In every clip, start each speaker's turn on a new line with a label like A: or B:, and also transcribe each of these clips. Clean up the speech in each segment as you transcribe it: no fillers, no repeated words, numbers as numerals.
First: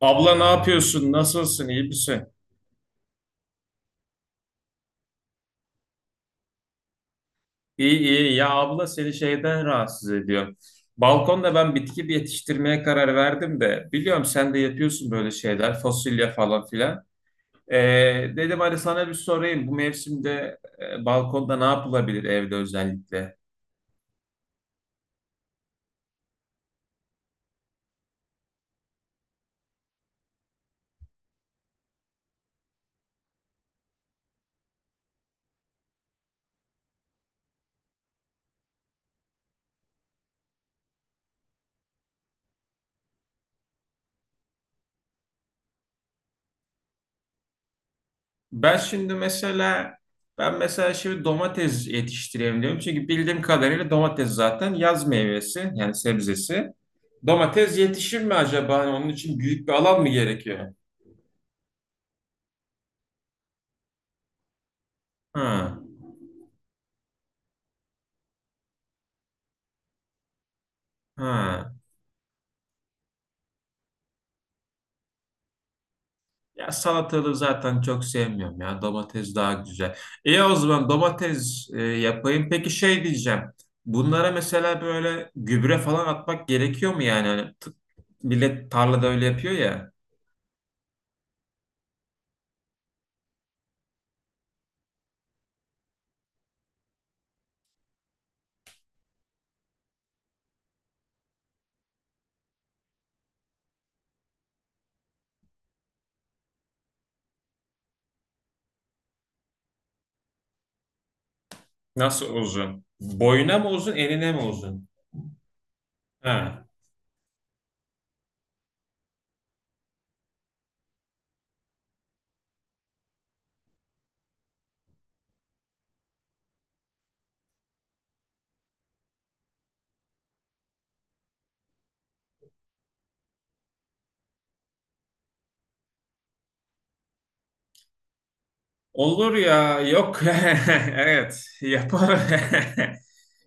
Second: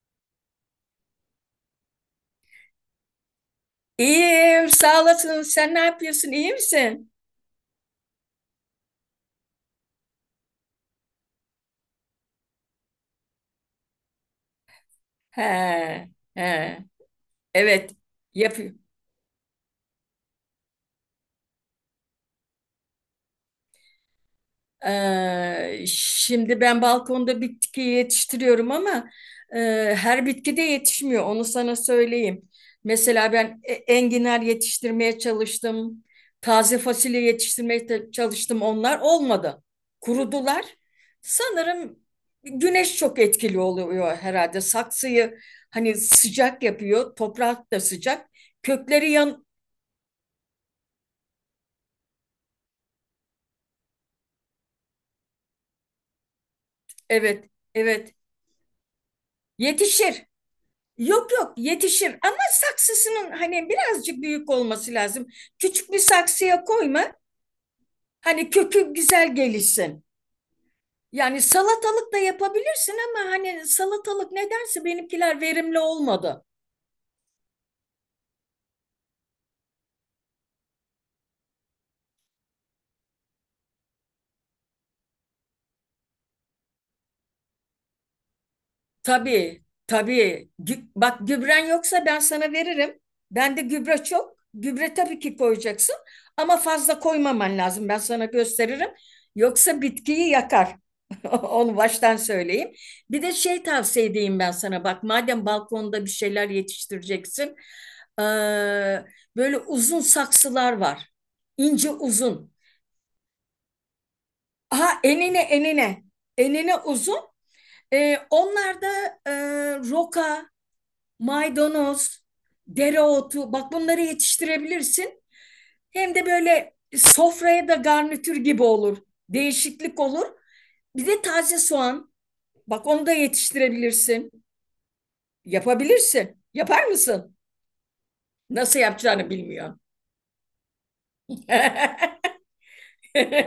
A: Abla ne yapıyorsun? Nasılsın? İyi misin?
B: İyiyim, sağ olasın. Sen ne yapıyorsun? İyi misin?
A: İyi iyi. Ya abla seni şeyden rahatsız ediyor. Balkonda ben bitki bir yetiştirmeye karar verdim de biliyorum sen de yapıyorsun böyle
B: He,
A: şeyler fasulye falan
B: he.
A: filan. Ee,
B: Evet, yap.
A: dedim hadi sana bir sorayım bu mevsimde balkonda ne yapılabilir evde özellikle?
B: Şimdi ben balkonda bitki yetiştiriyorum ama e, her bitki de yetişmiyor. Onu sana söyleyeyim. Mesela ben enginar yetiştirmeye çalıştım. Taze fasulye yetiştirmeye çalıştım. Onlar olmadı. Kurudular. Sanırım güneş çok etkili oluyor herhalde. Saksıyı hani sıcak yapıyor. Toprak da sıcak.
A: Ben
B: Kökleri
A: şimdi
B: yan...
A: mesela ben mesela şimdi domates yetiştireyim diyorum. Çünkü bildiğim kadarıyla domates zaten yaz meyvesi yani sebzesi.
B: Evet,
A: Domates
B: evet.
A: yetişir mi acaba? Hani onun için büyük bir alan mı
B: Yetişir.
A: gerekiyor?
B: Yok yok, yetişir ama saksısının hani birazcık büyük olması lazım.
A: Ha,
B: Küçük bir saksıya koyma. Hani kökü güzel gelişsin. Yani
A: ha.
B: salatalık da yapabilirsin ama hani salatalık nedense benimkiler verimli olmadı.
A: Ya salatalığı zaten çok sevmiyorum ya. Domates daha güzel. İyi o zaman domates, yapayım. Peki şey diyeceğim. Bunlara mesela böyle gübre falan atmak gerekiyor mu yani? Hani millet tarlada öyle yapıyor
B: Tabii,
A: ya.
B: tabii. Bak, gübren yoksa ben sana veririm. Bende gübre çok. Gübre tabii ki koyacaksın ama fazla koymaman lazım. Ben sana gösteririm. Yoksa bitkiyi yakar. Onu baştan söyleyeyim. Bir de şey tavsiye edeyim ben sana. Bak, madem balkonda bir şeyler yetiştireceksin. eee, Böyle uzun saksılar var. İnce
A: Nasıl
B: uzun.
A: uzun? Boyuna mı uzun, enine mi uzun?
B: Aha, enine enine.
A: Ha.
B: Enine uzun. Onlar da e, roka, maydanoz, dereotu, bak bunları yetiştirebilirsin. Hem de böyle sofraya da garnitür gibi olur. Değişiklik olur. Bir de taze soğan. Bak, onu da yetiştirebilirsin. Yapabilirsin. Yapar mısın? Nasıl yapacağını
A: Olur ya,
B: bilmiyorum.
A: yok. Evet, yapar.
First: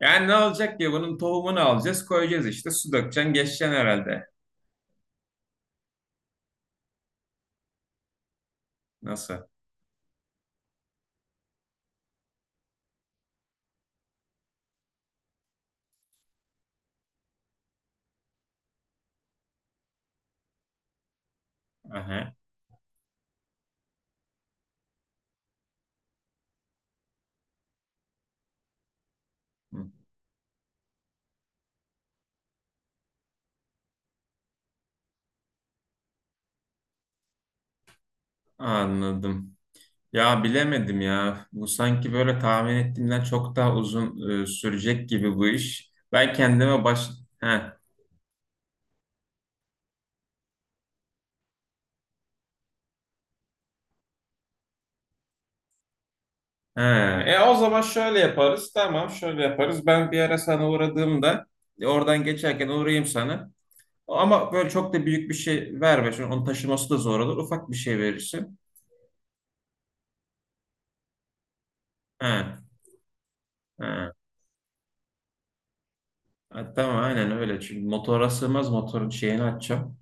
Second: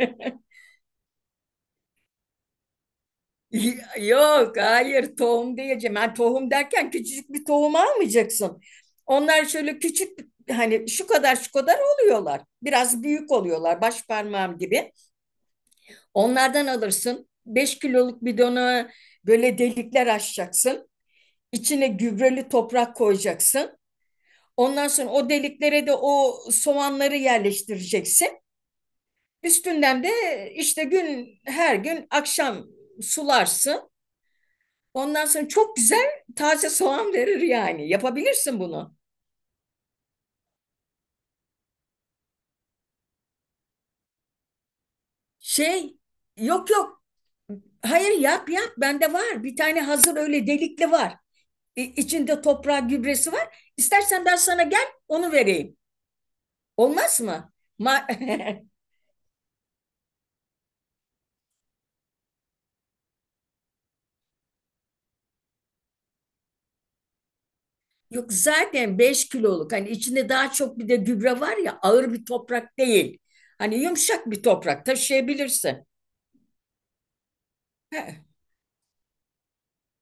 A: Yani ne olacak ki? Bunun tohumunu alacağız, koyacağız işte. Su dökeceksin, geçeceksin herhalde.
B: Yok, hayır, tohum diyeceğim. Ben tohum derken küçücük bir tohum almayacaksın.
A: Nasıl?
B: Onlar şöyle küçük, hani şu kadar şu kadar oluyorlar. Biraz büyük oluyorlar, baş parmağım gibi. Onlardan alırsın. 5 kiloluk bidona böyle delikler açacaksın. İçine
A: Aha.
B: gübreli toprak koyacaksın. Ondan sonra o deliklere de o soğanları yerleştireceksin. Üstünden de işte gün her gün akşam sularsın. Ondan sonra çok güzel taze soğan verir yani. Yapabilirsin bunu.
A: Anladım. Ya bilemedim ya. Bu sanki böyle tahmin ettiğimden çok daha uzun sürecek gibi bu iş.
B: Şey,
A: Ben
B: yok
A: kendime
B: yok.
A: baş... Heh.
B: Hayır, yap yap, bende var. Bir tane hazır öyle delikli var. İçinde toprağı, gübresi var. İstersen ben sana gel, onu vereyim.
A: He,
B: Olmaz mı?
A: O zaman
B: Ma
A: şöyle yaparız. Tamam, şöyle yaparız. Ben bir ara sana uğradığımda oradan geçerken uğrayayım sana. Ama böyle çok da büyük bir şey verme. Çünkü onun taşıması da zor olur. Ufak bir şey
B: Yok
A: verirsin.
B: zaten, 5 kiloluk, hani içinde daha çok bir de gübre var ya, ağır bir
A: He,
B: toprak değil. Hani
A: he.
B: yumuşak bir toprak, taşıyabilirsin.
A: Ha, tamam aynen öyle. Çünkü
B: He,
A: motora sığmaz, motorun şeyini açacağım.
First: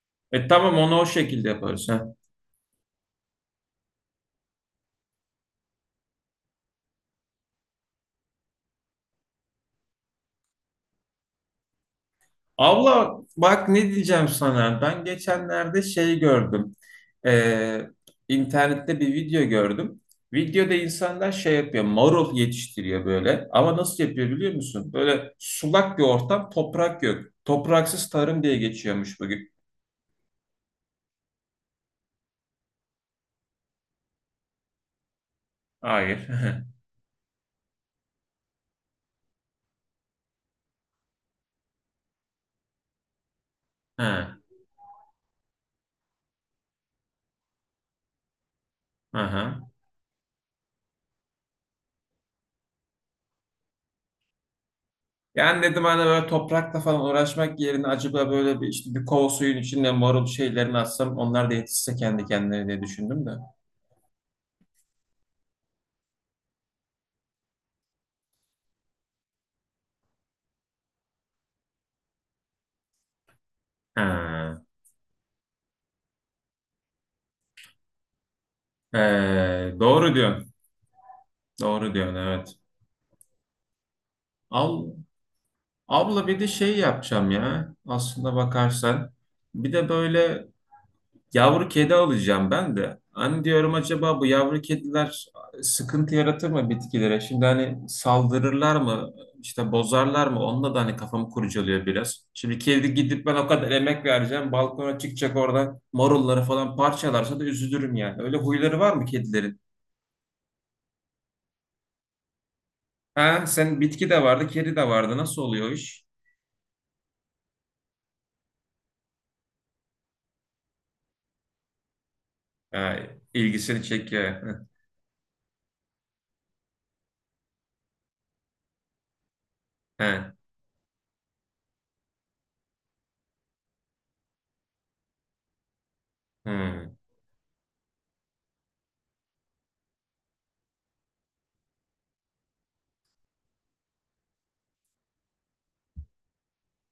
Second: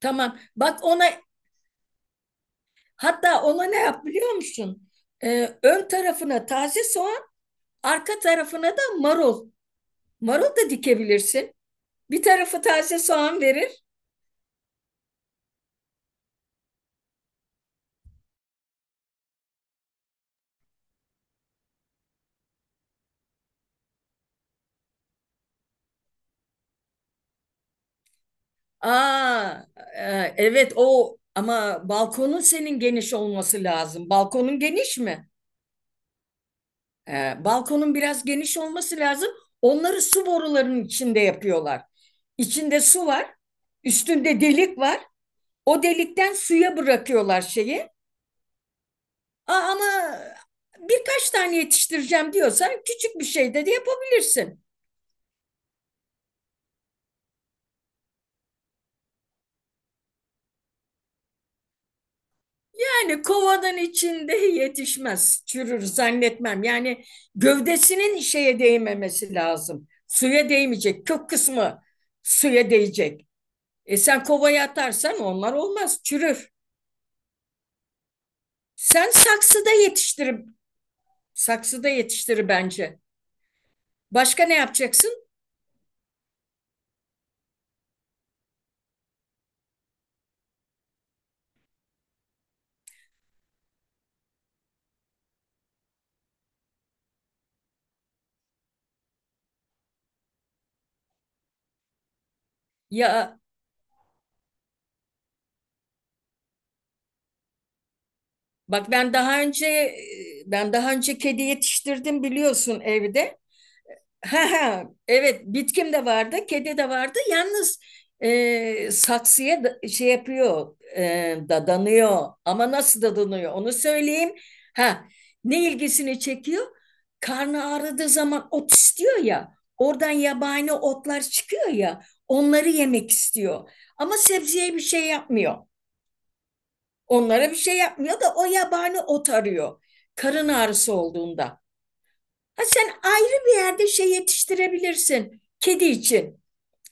B: tamam.
A: E tamam,
B: Bak
A: onu
B: ona,
A: o şekilde yaparız. He.
B: hatta ona ne yap biliyor musun? Ön tarafına taze soğan, arka tarafına da marul. Marul da dikebilirsin. Bir tarafı taze
A: Abla
B: soğan
A: bak
B: verir.
A: ne diyeceğim sana. Ben geçenlerde şey gördüm. Ee, internette bir video gördüm. Videoda insanlar şey yapıyor. Marul yetiştiriyor böyle. Ama nasıl yapıyor biliyor musun? Böyle sulak bir ortam, toprak yok. Topraksız tarım diye geçiyormuş bugün.
B: Aa, evet, o ama balkonun senin geniş olması lazım. Balkonun geniş mi?
A: Hayır.
B: Balkonun biraz geniş olması lazım. Onları su borularının içinde yapıyorlar. İçinde su var,
A: Ha,
B: üstünde delik var. O delikten suya bırakıyorlar şeyi.
A: aha.
B: Ama birkaç tane yetiştireceğim diyorsan küçük bir şey de yapabilirsin.
A: Yani dedim hani böyle toprakla falan uğraşmak yerine acaba böyle bir işte bir kova suyun içinde marul şeylerini atsam onlar da yetişse kendi kendine diye
B: Yani
A: düşündüm de.
B: kovanın içinde yetişmez, çürür zannetmem. Yani gövdesinin şeye değmemesi lazım. Suya değmeyecek, kök kısmı suya değecek. E sen kovaya
A: Ha.
B: atarsan onlar olmaz, çürür. Sen saksıda
A: Doğru
B: yetiştirip
A: diyorsun.
B: saksıda
A: Doğru diyorsun,
B: yetiştir
A: evet.
B: bence. Başka ne
A: Al,
B: yapacaksın?
A: abla bir de şey yapacağım ya. Aslında bakarsan. Bir de böyle yavru kedi alacağım ben de. Hani diyorum acaba bu yavru kediler sıkıntı yaratır mı bitkilere? Şimdi hani saldırırlar mı? İşte bozarlar mı? Onunla da hani kafamı kurcalıyor biraz. Şimdi kedi gidip ben
B: Ya
A: o kadar emek vereceğim. Balkona çıkacak, orada marulları falan parçalarsa da üzülürüm yani. Öyle huyları
B: bak,
A: var mı
B: ben daha
A: kedilerin?
B: önce ben daha önce kedi yetiştirdim biliyorsun evde.
A: Ha, sen bitki de vardı,
B: Ha,
A: kedi
B: ha,
A: de vardı.
B: evet,
A: Nasıl oluyor o
B: bitkim
A: iş?
B: de vardı, kedi de vardı. Yalnız saksıya şey yapıyor, dadanıyor. Ama
A: Ha,
B: nasıl dadanıyor onu
A: ilgisini
B: söyleyeyim.
A: çekiyor.
B: Ha, ne ilgisini çekiyor? Karnı ağrıdığı zaman ot istiyor ya. Oradan
A: Ha,
B: yabani otlar çıkıyor ya. Onları yemek istiyor. Ama sebzeye bir şey yapmıyor.
A: hmm.
B: Onlara bir şey yapmıyor da o yabani ot arıyor. Karın ağrısı olduğunda. Ha, sen ayrı bir yerde şey yetiştirebilirsin kedi için.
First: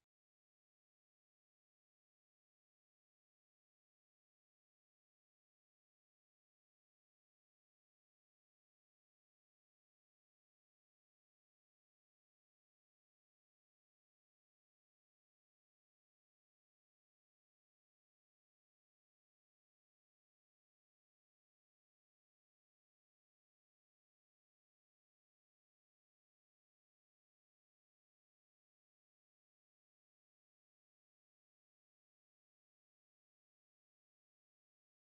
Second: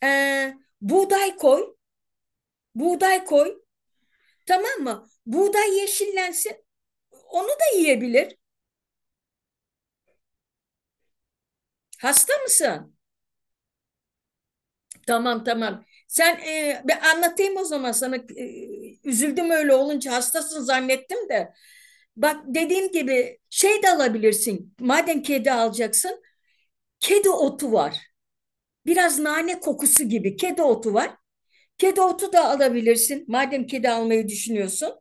B: Ee, Buğday koy, buğday koy. Tamam mı? Buğday yeşillensin. Onu da yiyebilir. Hasta mısın? Tamam, tamam. Sen, ben anlatayım o zaman sana. E, üzüldüm öyle olunca hastasın zannettim de. Bak, dediğim gibi şey de alabilirsin. Madem kedi alacaksın, kedi otu var. Biraz nane kokusu gibi kedi otu var. Kedi otu da alabilirsin. Madem kedi almayı düşünüyorsun.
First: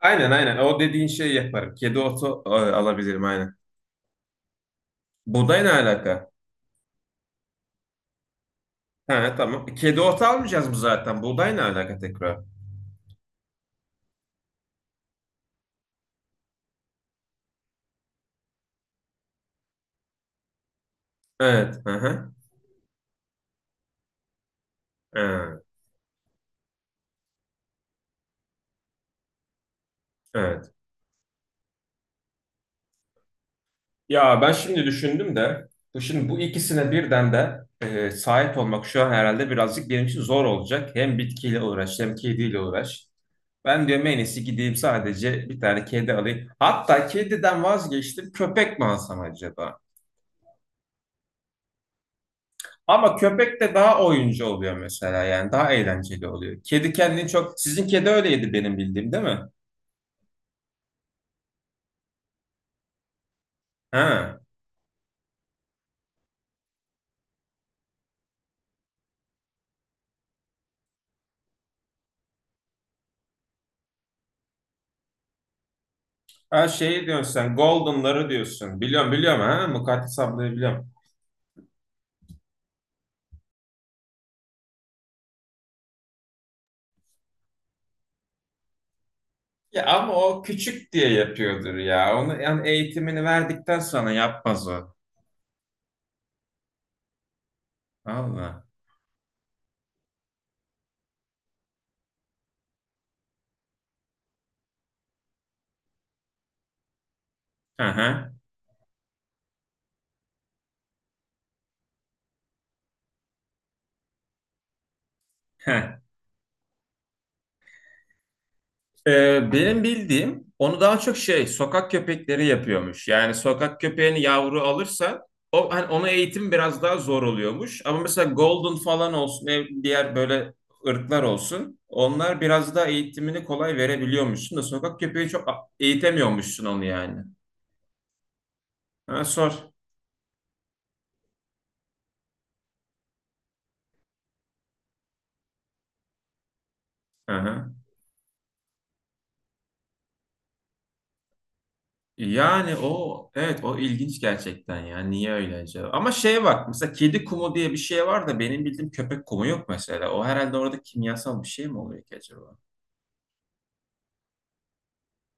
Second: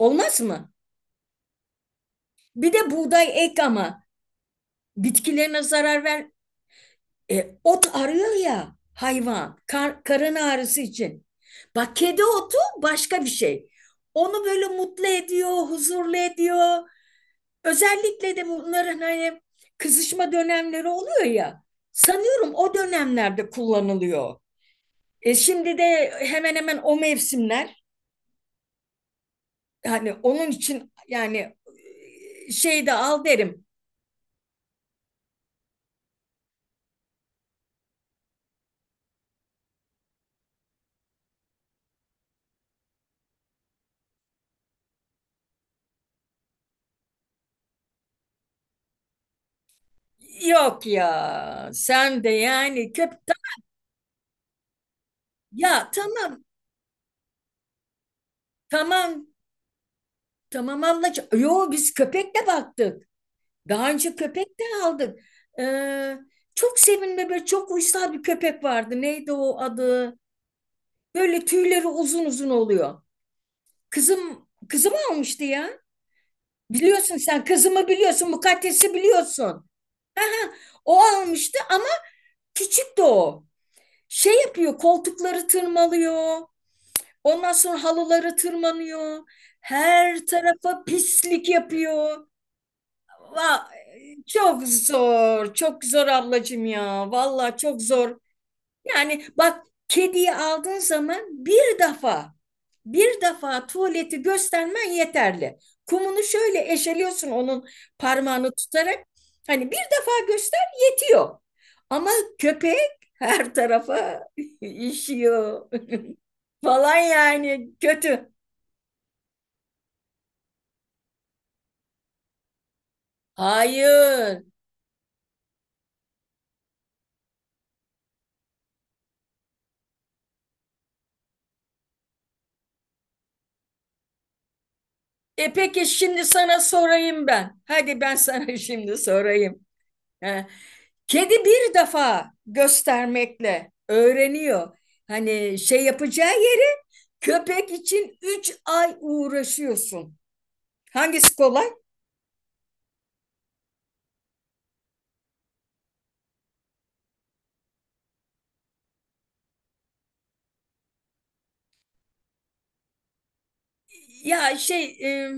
A: Aynen aynen.
B: mı?
A: O dediğin şeyi yaparım. Kedi otu,
B: Bir de
A: alabilirim
B: buğday
A: aynen.
B: ek ama bitkilerine
A: Buğday ne
B: zarar ver.
A: alaka?
B: E, ot arıyor ya
A: Ha,
B: hayvan.
A: tamam. Kedi otu
B: Karın
A: almayacağız mı
B: ağrısı
A: zaten?
B: için.
A: Buğday ne
B: Bak,
A: alaka
B: kedi
A: tekrar?
B: otu başka bir şey. Onu böyle mutlu ediyor, huzurlu ediyor. Özellikle de bunların hani kızışma dönemleri oluyor ya.
A: Evet. Hı hı.
B: Sanıyorum o dönemlerde kullanılıyor. E
A: Ha,
B: şimdi de hemen hemen o mevsimler. Hani onun
A: evet.
B: için yani, şey de al derim.
A: Ya ben şimdi düşündüm de bu şimdi bu ikisine birden de, sahip olmak şu an herhalde birazcık benim için zor olacak. Hem bitkiyle uğraş hem kediyle uğraş. Ben diyorum en iyisi gideyim sadece bir tane kedi alayım. Hatta kediden vazgeçtim, köpek mi alsam acaba?
B: Yok ya, sen de yani
A: Ama köpek de daha oyuncu oluyor mesela, yani daha
B: ya
A: eğlenceli
B: tamam,
A: oluyor. Kedi kendini çok, sizin kedi öyleydi benim bildiğim, değil
B: tamam,
A: mi?
B: tamam ablacığım. Yo, biz köpekle baktık. Daha önce
A: Ha.
B: köpek de aldık. Ee, Çok sevimli, böyle çok uysal bir köpek vardı. Neydi o adı? Böyle tüyleri uzun uzun oluyor. Kızım almıştı ya.
A: Ha, şey
B: Biliyorsun
A: diyorsun
B: sen,
A: sen,
B: kızımı
A: Golden'ları
B: biliyorsun,
A: diyorsun.
B: Mukaddes'i
A: Biliyorum biliyorum, ha
B: biliyorsun.
A: Mukaddes ablayı
B: Aha,
A: biliyorum.
B: o almıştı ama küçüktü o. Şey yapıyor, koltukları tırmalıyor. Ondan sonra halıları tırmanıyor.
A: Ya ama
B: Her
A: o
B: tarafa
A: küçük diye
B: pislik
A: yapıyordur ya.
B: yapıyor.
A: Onu yani eğitimini
B: Va-
A: verdikten sonra
B: Çok
A: yapmaz o.
B: zor, çok zor ablacığım ya. Vallahi çok zor.
A: Allah.
B: Yani bak, kediyi aldığın zaman bir defa, bir defa tuvaleti göstermen yeterli. Kumunu şöyle eşeliyorsun onun,
A: Hı hı.
B: parmağını tutarak. Hani bir defa göster, yetiyor. Ama köpek her tarafa işiyor
A: Heh.
B: falan, yani kötü.
A: Benim bildiğim onu daha çok şey, sokak köpekleri yapıyormuş. Yani sokak köpeğini
B: Hayır.
A: yavru alırsa o hani ona eğitim biraz daha zor oluyormuş. Ama mesela golden falan olsun, diğer böyle ırklar olsun. Onlar biraz daha eğitimini kolay verebiliyormuşsun da sokak köpeği çok
B: E peki, şimdi sana
A: eğitemiyormuşsun onu yani.
B: sorayım ben. Hadi ben sana şimdi
A: Ha, sor.
B: sorayım. Heh. Kedi bir defa göstermekle öğreniyor. Hani şey yapacağı yeri,
A: Hı,
B: köpek
A: hı.
B: için 3 ay uğraşıyorsun. Hangisi kolay?
A: Yani o evet, o ilginç gerçekten ya. Niye öyle acaba? Ama şeye bak, mesela kedi kumu diye bir şey var da benim bildiğim köpek kumu yok mesela. O herhalde orada kimyasal bir şey mi oluyor ki acaba?
B: Ya şey,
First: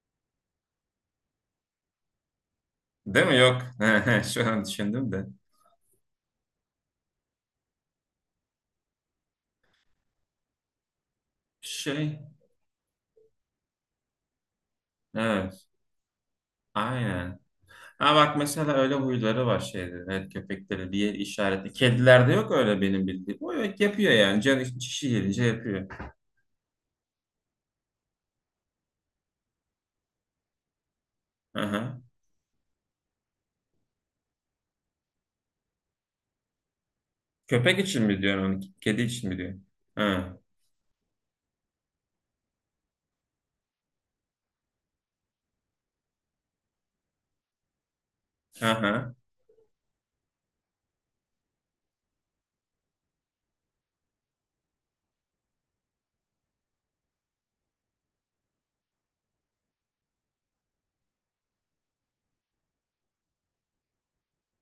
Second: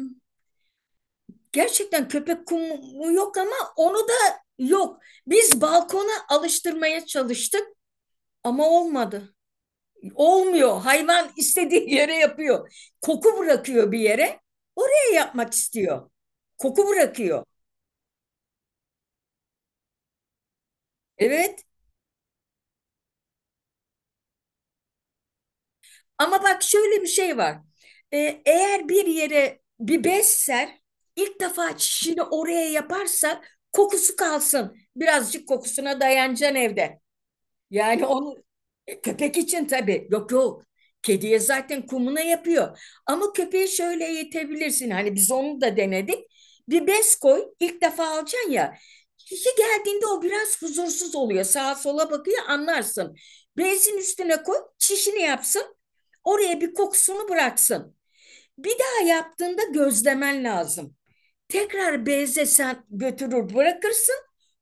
B: gerçekten köpek kumu
A: Değil mi?
B: yok ama
A: Yok.
B: onu da
A: Şu an
B: yok.
A: düşündüm de.
B: Biz balkona alıştırmaya çalıştık ama olmadı. Olmuyor. Hayvan istediği yere
A: Şey
B: yapıyor. Koku bırakıyor bir yere. Oraya yapmak
A: evet.
B: istiyor. Koku
A: Aynen.
B: bırakıyor.
A: Ha bak mesela öyle huyları var şeyde. Evet, köpekleri bir yer
B: Evet.
A: işareti. Kedilerde yok öyle benim bildiğim. O yok, yapıyor yani. Canı çişi gelince yapıyor.
B: Ama bak, şöyle bir şey var. Eğer bir yere bir bez ser, ilk defa
A: Aha.
B: çişini oraya yaparsa kokusu kalsın. Birazcık kokusuna dayanacaksın evde.
A: Köpek için
B: Yani
A: mi
B: onu,
A: diyorsun onu? Kedi için
B: köpek
A: mi
B: için
A: diyorsun?
B: tabii. Yok
A: Ha.
B: yok. Kediye zaten kumuna yapıyor. Ama köpeği şöyle eğitebilirsin. Hani biz onu da denedik. Bir bez koy. İlk defa alacaksın ya.
A: Aha.
B: Kişi geldiğinde o biraz huzursuz oluyor. Sağa sola bakıyor, anlarsın. Bezin üstüne koy. Çişini yapsın. Oraya bir kokusunu bıraksın. Bir daha yaptığında gözlemen lazım. Tekrar beze sen götürür bırakırsın.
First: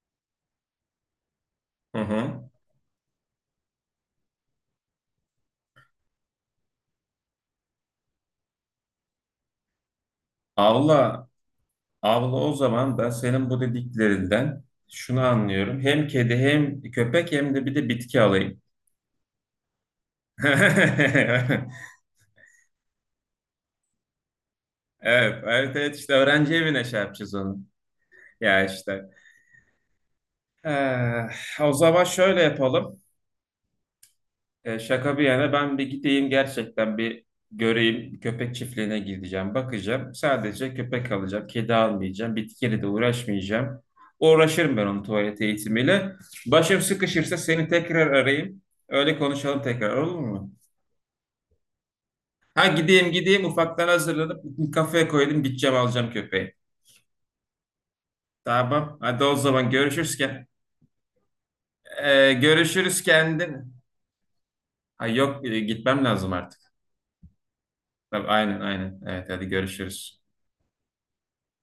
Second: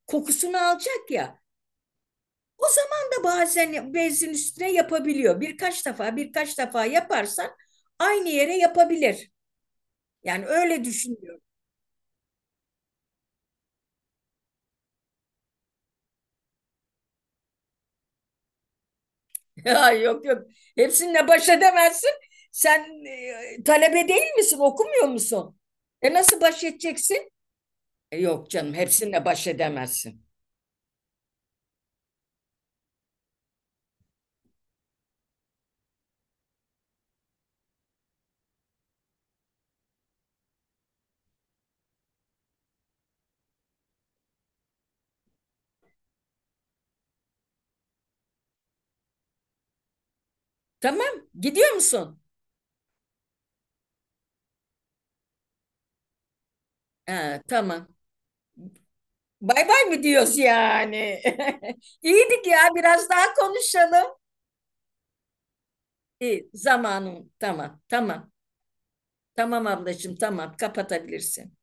B: Kokusunu alacak ya.
A: Hı hı.
B: O zaman da bazen bezin üstüne yapabiliyor. Birkaç defa, birkaç defa yaparsan aynı yere yapabilir. Yani öyle
A: Allah.
B: düşünüyorum.
A: Abla o zaman ben senin bu dediklerinden şunu anlıyorum. Hem kedi hem köpek hem de bir de bitki alayım.
B: Ya yok yok. Hepsinle baş edemezsin. Sen, talebe değil misin? Okumuyor
A: Evet,
B: musun?
A: evet, evet, işte
B: E nasıl
A: öğrenci
B: baş
A: evine şey
B: edeceksin?
A: yapacağız onu.
B: E, yok
A: Ya
B: canım,
A: işte.
B: hepsinle baş edemezsin.
A: Eh, o zaman şöyle yapalım. E, şaka bir yana ben bir gideyim gerçekten, bir göreyim. Köpek çiftliğine gideceğim, bakacağım. Sadece köpek alacağım, kedi almayacağım, bitkiyle de uğraşmayacağım. Uğraşırım ben onun tuvalet eğitimiyle. Başım sıkışırsa seni tekrar arayayım. Öyle konuşalım tekrar, olur mu?
B: Tamam, gidiyor musun?
A: Ha gideyim gideyim, ufaktan hazırlanıp kafeye koydum, gideceğim alacağım köpeği.
B: Ha, tamam.
A: Tamam hadi o
B: Bay
A: zaman
B: bay mı diyoruz
A: görüşürsken.
B: yani? İyiydik ya,
A: Görüşürüz
B: biraz daha
A: kendin.
B: konuşalım.
A: Ha yok, gitmem lazım
B: İyi,
A: artık.
B: zamanım. Tamam,
A: Tabii,
B: tamam.
A: aynen aynen. Evet hadi
B: Tamam ablacığım,
A: görüşürüz.
B: tamam, kapatabilirsin.